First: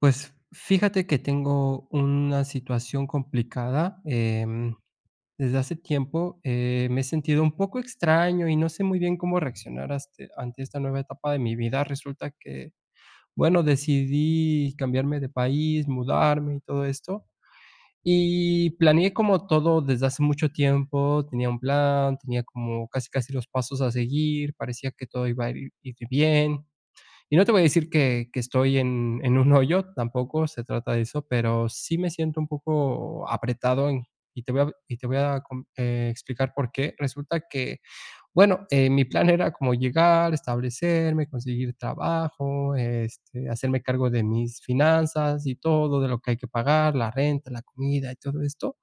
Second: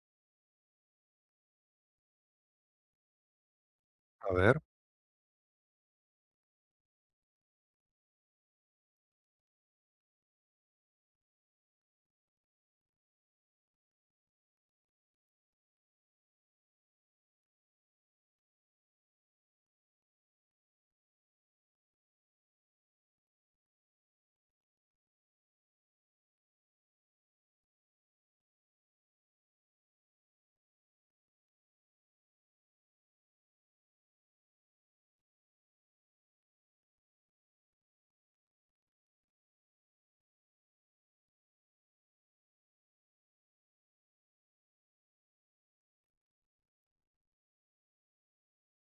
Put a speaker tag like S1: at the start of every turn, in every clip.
S1: Pues, fíjate que tengo una situación complicada,
S2: A ver,
S1: desde hace tiempo, me he sentido un poco extraño y no sé muy bien cómo reaccionar haste ante esta nueva etapa de mi vida. Resulta que, bueno, decidí cambiarme de país, mudarme y todo esto, y planeé como todo desde hace mucho tiempo, tenía un plan, tenía como casi, casi los pasos a seguir, parecía que todo iba a ir bien. Y no te voy a decir que estoy en un hoyo, tampoco se trata de eso, pero sí me siento un poco apretado en y te voy a com explicar por qué. Resulta que bueno, mi plan era como llegar, establecerme, conseguir trabajo, este, hacerme cargo de mis finanzas y todo, de lo que hay que pagar, la renta, la comida y todo esto.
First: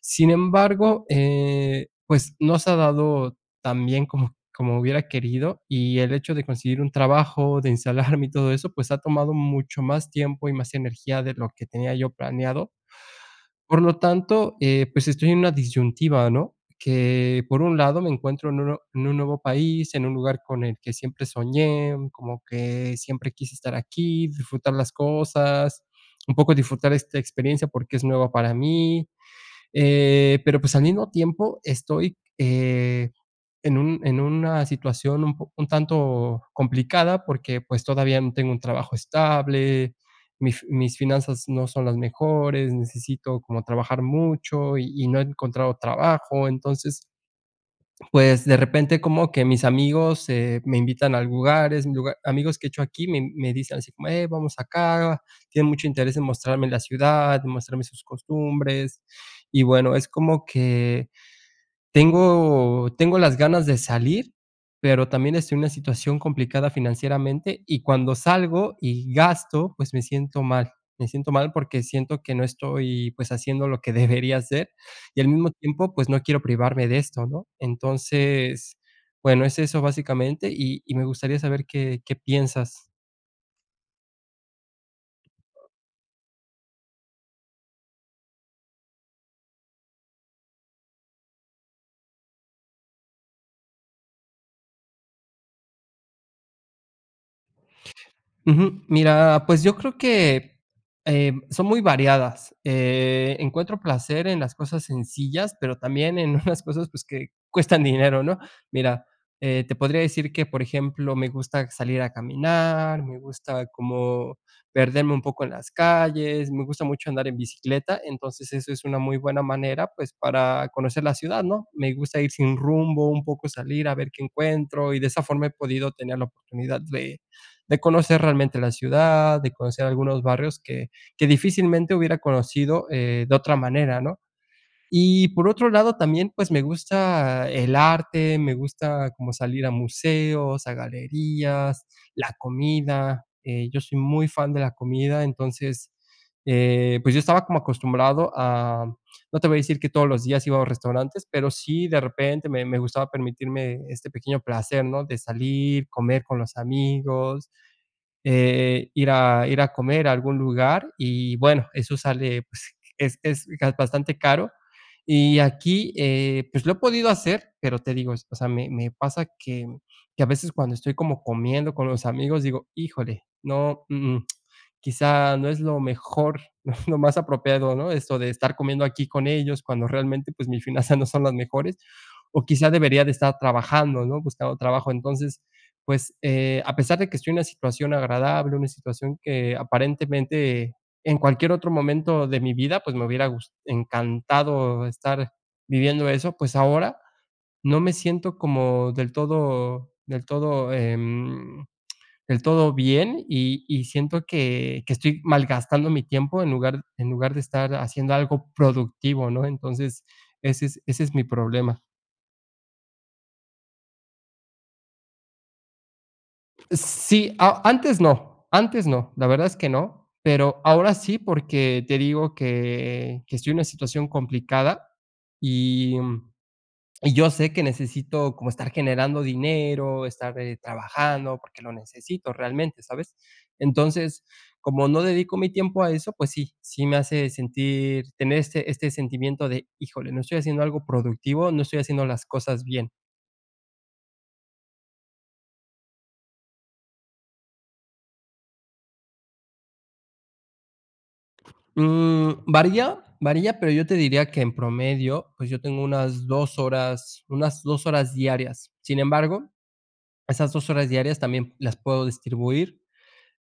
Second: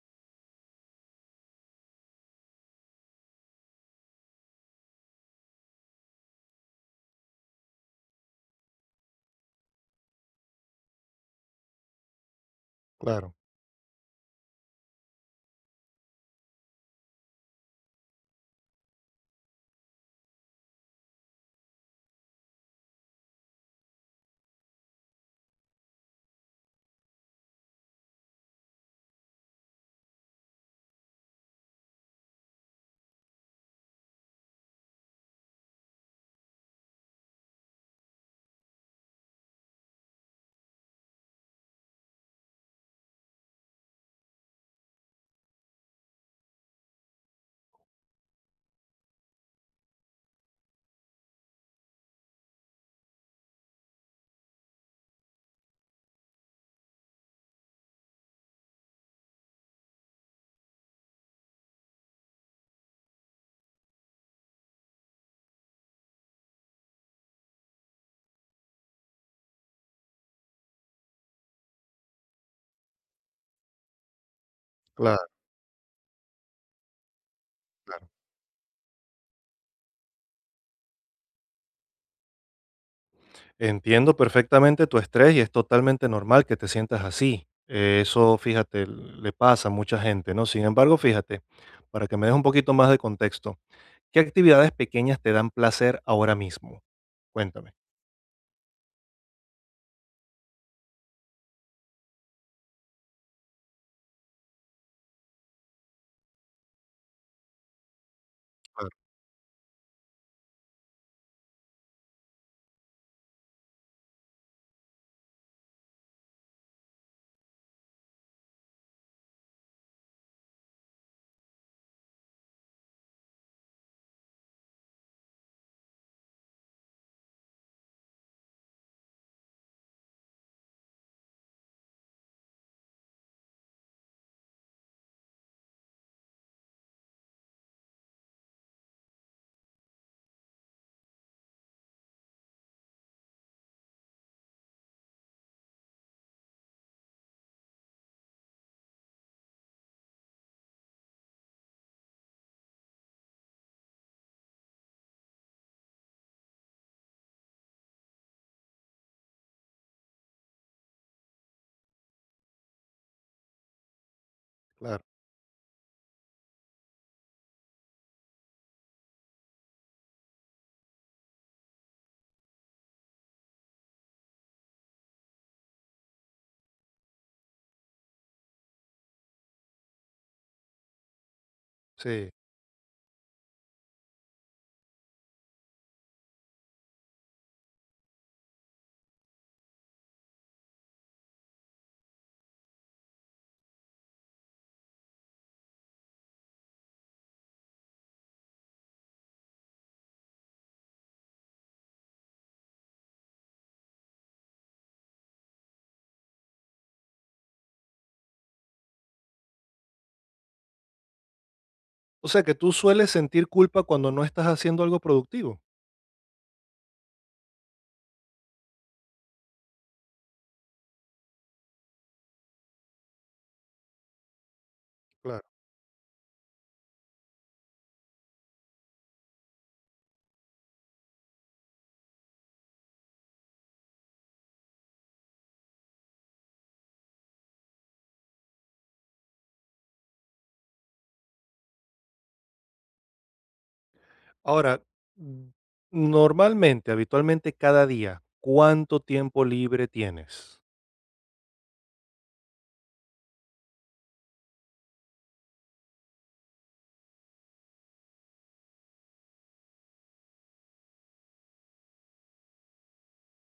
S1: Sin embargo, pues no se ha dado tan bien como hubiera querido, y el hecho de conseguir un trabajo, de instalarme y todo eso, pues ha tomado mucho más tiempo y más energía de lo que tenía yo planeado.
S2: claro,
S1: Por lo tanto, pues, estoy en una disyuntiva, ¿no? Que, por un lado, me encuentro en un nuevo país, en un lugar con el que siempre soñé, mm, como que siempre quise estar aquí, disfrutar las cosas, un poco disfrutar esta experiencia porque es nueva para mí, pero, pues, al mismo tiempo estoy, en un en una situación un tanto complicada, porque, pues, todavía no tengo un trabajo estable, mi fi mis finanzas no son las mejores, necesito como trabajar mucho y no he encontrado trabajo. Entonces, pues, de repente como que mis amigos, me invitan a lugares, lugar amigos que he hecho aquí me dicen así como: vamos acá". Tienen mucho interés en mostrarme la ciudad, en mostrarme sus costumbres. Y bueno, es como que tengo las ganas de salir, pero también estoy en una situación complicada financieramente, y cuando salgo y gasto, pues, me siento mal. Me siento mal porque siento que no estoy, pues, haciendo lo que debería hacer, y
S2: claro,
S1: al mismo tiempo, pues, no quiero privarme de esto, ¿no?
S2: claro.
S1: Entonces, bueno, es eso básicamente, y me gustaría saber qué piensas.
S2: Entiendo perfectamente tu estrés y es totalmente normal que te sientas así. Eso, fíjate, le pasa a mucha gente, ¿no? Sin embargo, fíjate, para que me des un poquito más de contexto, ¿qué actividades pequeñas te dan placer ahora mismo? Cuéntame.
S1: Ujú. Mira, pues yo creo que, son muy variadas. Encuentro placer en las cosas sencillas, pero también en unas cosas, pues, que cuestan dinero, ¿no?
S2: Claro,
S1: Mira, te podría decir que, por ejemplo, me gusta salir a caminar, me gusta como perderme un poco en las calles, me gusta mucho andar en bicicleta. Entonces, eso es una muy buena manera, pues, para conocer la ciudad, ¿no? Me gusta ir sin rumbo, un poco salir a ver qué encuentro, y de esa forma he podido tener la oportunidad de conocer realmente la ciudad, de conocer algunos barrios que difícilmente hubiera conocido, de otra manera, ¿no? Y por otro lado, también, pues me gusta el arte, me gusta como salir a museos, a galerías, la comida. Eh, yo soy muy fan de la comida. Entonces, pues yo estaba como acostumbrado a, no te voy a decir que todos los días iba a los restaurantes, pero sí de repente me gustaba permitirme este pequeño placer, ¿no? De salir, comer con los amigos, ir a comer a algún lugar y bueno, eso sale, pues, es bastante caro.
S2: claro,
S1: Y aquí, pues, lo he podido hacer, pero te digo, o sea, me pasa que a veces, cuando estoy como comiendo con los amigos, digo: "Híjole, no, quizá no es lo mejor, no es lo más apropiado", ¿no? Esto de estar comiendo aquí con ellos cuando realmente, pues, mis finanzas no son las mejores,
S2: Sí.
S1: o quizá debería de estar trabajando, ¿no? Buscando trabajo. Entonces, pues, a pesar de que estoy en una situación agradable, una situación que aparentemente en cualquier otro momento de mi vida, pues, me hubiera gus encantado estar viviendo eso, pues, ahora no me siento como del todo, del todo bien, y siento que estoy malgastando mi tiempo en lugar de estar haciendo algo productivo, ¿no? Entonces, ese es mi problema.
S2: O sea, que tú sueles sentir culpa cuando no estás haciendo algo productivo.
S1: Sí, antes no, la verdad es que no, pero ahora sí, porque te digo que estoy en una situación complicada
S2: Claro.
S1: y, mm, y yo sé que necesito como estar generando dinero, estar, trabajando, porque lo necesito realmente, ¿sabes? Entonces, como no dedico mi tiempo a eso, pues sí, sí me hace sentir tener este sentimiento de: "Híjole, no estoy haciendo algo productivo, no estoy haciendo las cosas bien".
S2: Ahora, mm, normalmente, habitualmente, cada día, ¿cuánto tiempo libre tienes?
S1: Mm, varía, varía, pero yo te diría que en promedio, pues yo tengo unas 2 horas diarias. Sin embargo, esas 2 horas diarias también las puedo distribuir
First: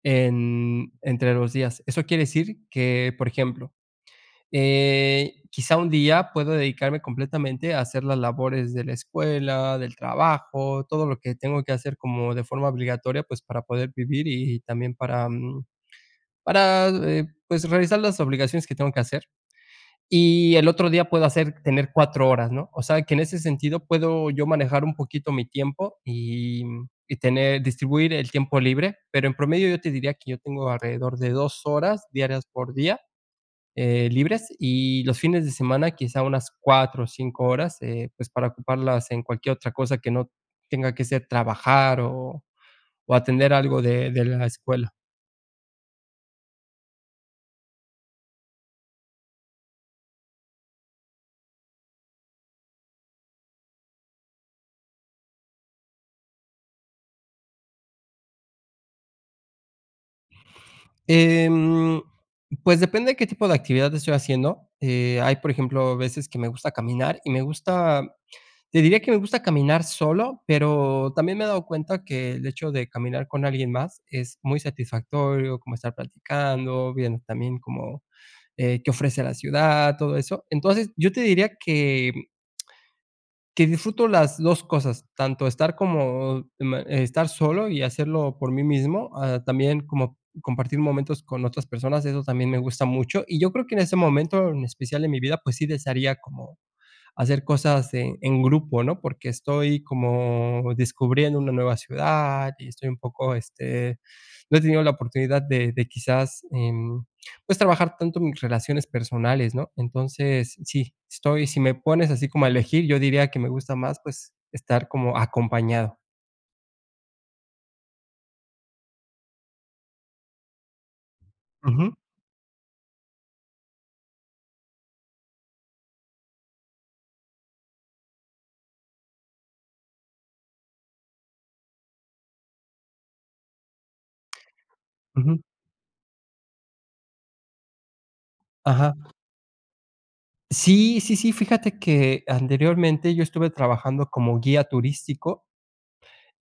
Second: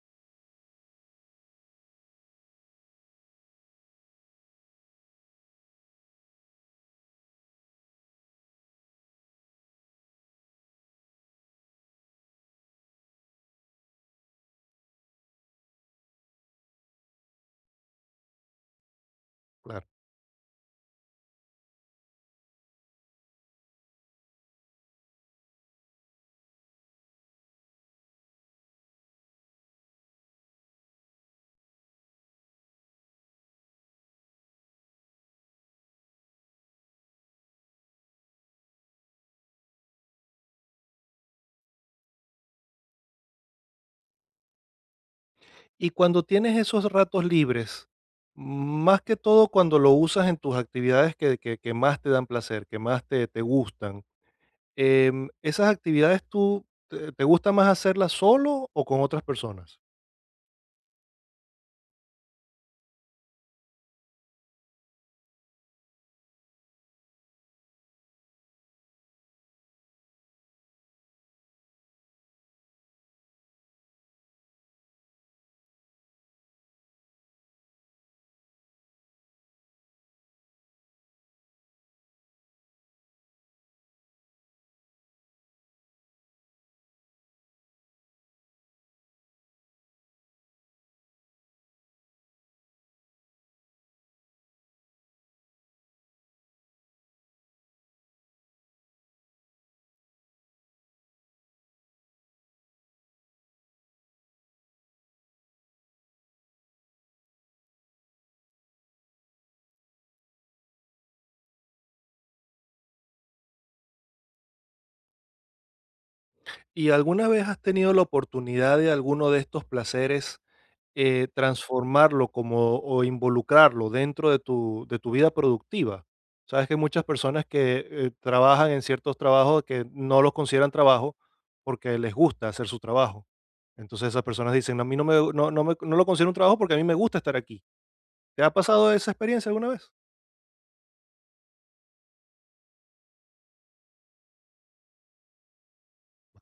S1: en entre los días. Eso quiere decir que, por ejemplo, quizá un día puedo dedicarme completamente a hacer las labores de la escuela, del trabajo, todo lo que tengo que hacer como de forma obligatoria, pues para poder vivir y también para, mm, para, pues realizar las obligaciones que tengo que hacer,
S2: Claro.
S1: y el otro día puedo hacer, tener cuatro horas, ¿no? O sea, que en ese sentido puedo yo manejar un poquito mi tiempo y tener, distribuir el tiempo libre, pero en promedio yo te diría que yo tengo alrededor de 2 horas diarias por día, libres, y los fines de semana quizá unas 4 o 5 horas, pues para ocuparlas en cualquier otra cosa que no tenga que ser trabajar o atender algo de la escuela.
S2: Y cuando tienes esos ratos libres, más que todo cuando lo usas en tus actividades que, que más te dan placer, que más te, te gustan, ¿esas actividades tú te, te gusta más hacerlas solo o con otras personas?
S1: Em, pues depende de qué tipo de actividad estoy haciendo. Hay, por ejemplo, veces que me gusta caminar y me gusta, te diría que me gusta caminar solo, pero también me he dado cuenta que el hecho de caminar con alguien más es muy satisfactorio, como estar platicando, viendo también como qué ofrece la ciudad, todo eso. Entonces, yo te diría que disfruto las 2 cosas, tanto estar como ma estar solo y hacerlo por mí mismo, ah, también como compartir momentos con otras personas, eso también me gusta mucho. Y yo creo que en ese momento en especial en mi vida, pues sí desearía como hacer cosas en grupo, ¿no? Porque estoy como descubriendo una nueva ciudad y estoy un poco, este, no he tenido la oportunidad de quizás, pues trabajar tanto mis relaciones personales, ¿no? Entonces, sí, estoy, si me pones así como a elegir, yo diría que me gusta más, pues, estar como acompañado.
S2: ¿Y alguna vez has tenido la oportunidad de alguno de estos placeres?
S1: Ujú,
S2: Transformarlo como o involucrarlo dentro de tu vida productiva. Sabes que hay muchas personas que, trabajan en ciertos trabajos que no los consideran trabajo, porque les gusta hacer su trabajo. Entonces, esas personas dicen: "No, a mí
S1: ujú.
S2: no lo considero un trabajo porque a mí me gusta estar aquí". ¿Te ha pasado
S1: Ajá.
S2: esa experiencia alguna vez?
S1: Sí, sí, sí, fíjate que anteriormente yo estuve trabajando como guía turístico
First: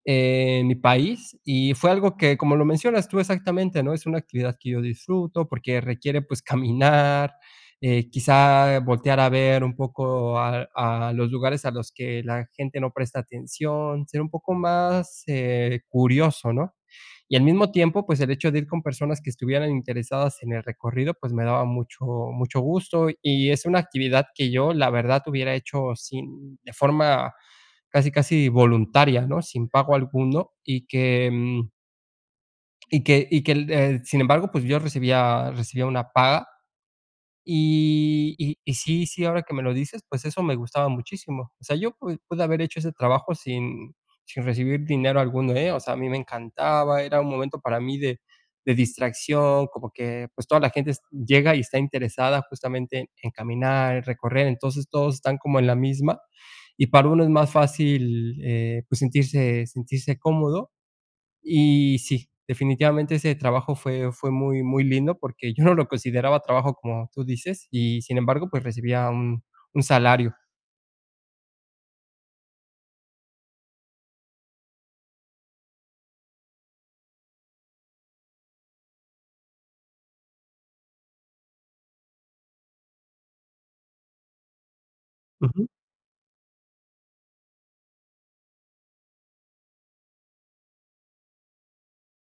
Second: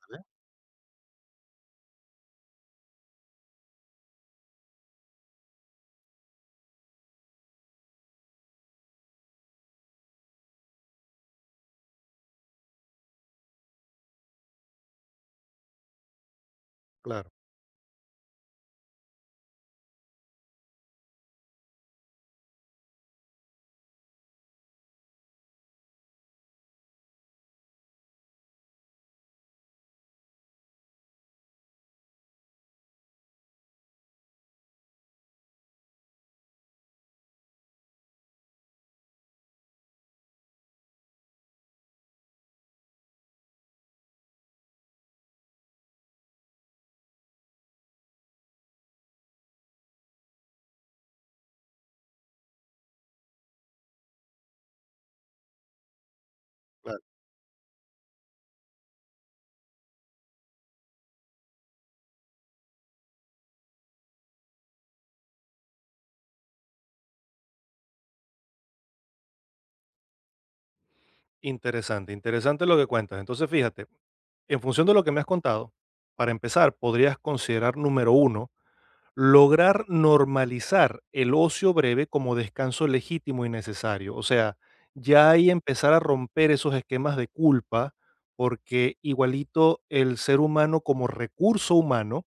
S1: en mi país, y fue algo que, como lo mencionas tú exactamente, ¿no? Es una actividad que yo disfruto porque requiere, pues, caminar, quizá voltear a ver un poco a los lugares a los que la gente no presta atención, ser un poco más, curioso, ¿no?
S2: Claro,
S1: Y al mismo tiempo, pues, el hecho de ir con personas que estuvieran interesadas en el recorrido, pues, me daba mucho gusto, y es una actividad que yo, la verdad, hubiera hecho sin de forma casi, casi voluntaria, ¿no? Sin pago alguno y que, mm, y que, sin embargo, pues yo recibía una paga, y sí, sí, ahora que me lo dices, pues eso me gustaba muchísimo. O sea, yo pu pude haber hecho ese trabajo sin recibir dinero alguno, ¿eh? O sea, a mí me encantaba, era un momento para mí de distracción, como que, pues, toda la gente es llega y está interesada justamente en caminar, en recorrer. Entonces, todos están como en la misma, y
S2: claro.
S1: para uno es más fácil, pues, sentirse cómodo. Y sí, definitivamente ese trabajo fue muy muy lindo, porque yo no lo consideraba trabajo, como tú dices, y sin embargo, pues, recibía un salario.
S2: Interesante, interesante lo que cuentas. Entonces, fíjate, en función de lo que me has contado, para empezar, podrías considerar número uno: lograr normalizar el ocio breve como descanso legítimo y necesario. O sea, ya ahí
S1: Ujú,
S2: empezar a romper esos esquemas de culpa, porque igualito el ser humano como recurso humano,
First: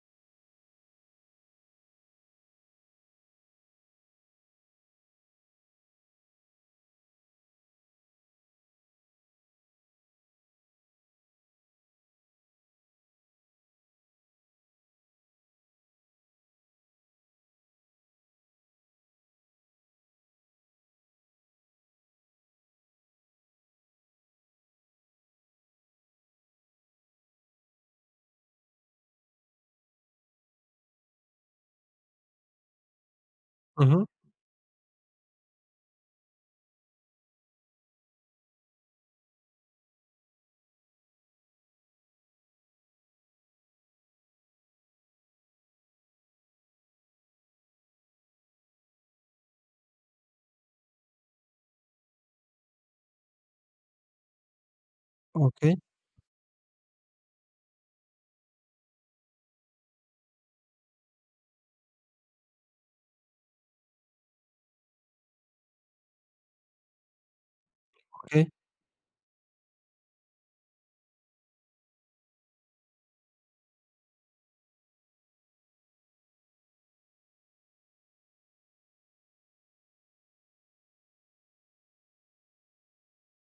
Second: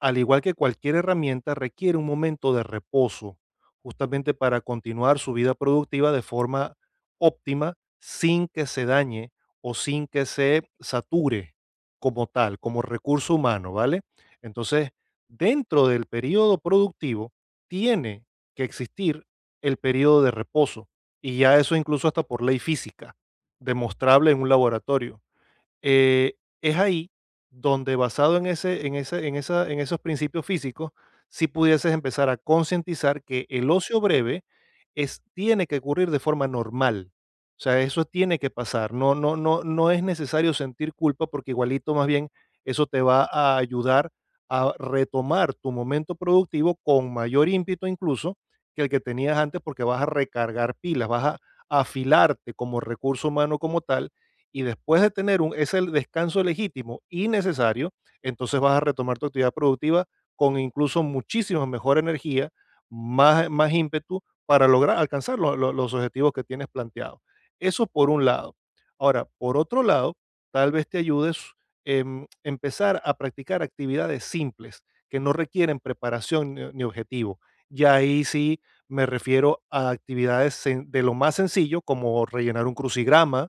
S2: al igual que cualquier herramienta, requiere un momento de reposo, justamente para continuar su vida productiva de forma óptima, sin que se dañe o sin que se sature como tal, como recurso humano, ¿vale? Entonces, dentro del periodo productivo, tiene que existir el periodo de reposo, y ya eso incluso hasta por ley física, demostrable en un laboratorio. Eh, es ahí donde, basado en ese en ese en esa en esos principios físicos, si pudieses empezar a concientizar que el ocio
S1: ujú,
S2: breve es tiene que ocurrir de forma normal. O sea, eso tiene que pasar. No, es necesario sentir culpa, porque igualito más bien eso te va a ayudar a retomar tu momento productivo con mayor ímpetu, incluso que el que tenías antes, porque vas a recargar pilas, vas a afilarte como recurso humano como tal, y después de tener
S1: okey,
S2: ese descanso legítimo y necesario, entonces vas a retomar tu actividad productiva con incluso muchísima mejor energía, más ímpetu para lograr alcanzar los objetivos que tienes planteados. Eso por un
S1: okey,
S2: lado. Ahora, por otro lado, tal vez te ayudes empezar a practicar actividades simples que no requieren preparación ni objetivo. Ya ahí sí me refiero a actividades de lo más sencillo, como rellenar un crucigrama,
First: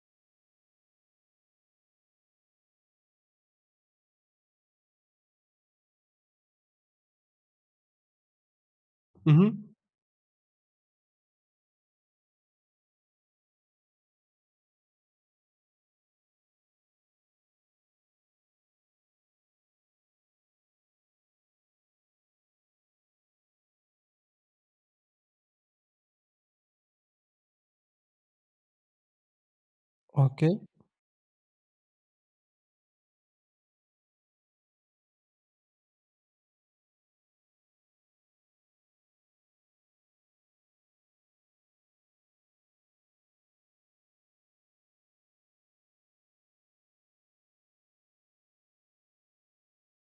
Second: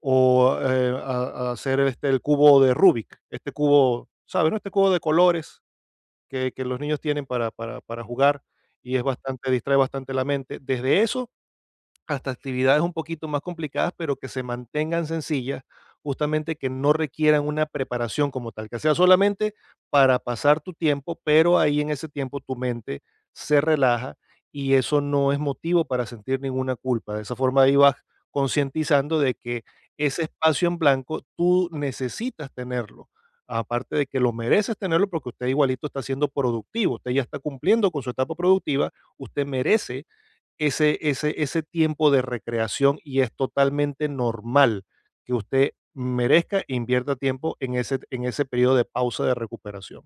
S2: o, a hacer, este, el cubo de Rubik, este cubo, ¿sabes? No, este cubo de colores que los niños tienen para jugar, y es
S1: ujú,
S2: bastante, distrae bastante la mente. Desde eso hasta actividades un poquito más complicadas, pero que se mantengan sencillas, justamente que no requieran una preparación como tal, que sea solamente para pasar tu tiempo, pero ahí en ese tiempo tu mente se relaja y eso no es motivo para sentir ninguna culpa. De esa forma ahí vas concientizando de que ese
S1: okey.
S2: espacio en blanco tú necesitas tenerlo. Aparte de que lo mereces tenerlo, porque usted igualito está siendo productivo, usted ya está cumpliendo con su etapa productiva, usted merece ese tiempo de recreación, y es totalmente normal que usted merezca e invierta tiempo en ese período de pausa, de recuperación.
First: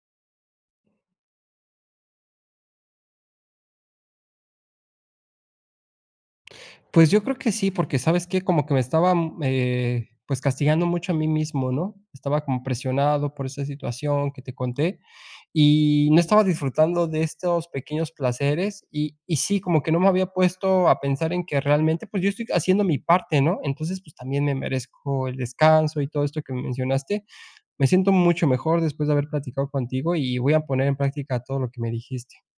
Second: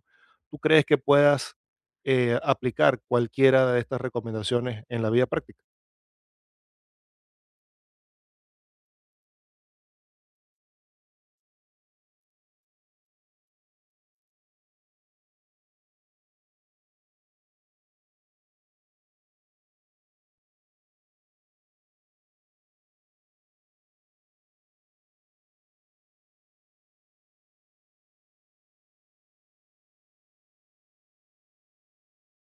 S2: ¿Tú crees que puedas, aplicar cualquiera de estas recomendaciones en la vida práctica?
S1: Pues yo creo que sí, porque, ¿sabes qué? Como que me estaba, mm, pues, castigando mucho a mí mismo, ¿no? Estaba como presionado por esa situación que te conté, y no estaba disfrutando de estos pequeños placeres, y sí, como que no me había puesto a pensar en que realmente, pues, yo estoy haciendo mi parte, ¿no? Entonces, pues, también me merezco el descanso y todo esto que me mencionaste. Me siento mucho mejor después de haber platicado contigo, y voy a poner en práctica todo lo que me dijiste.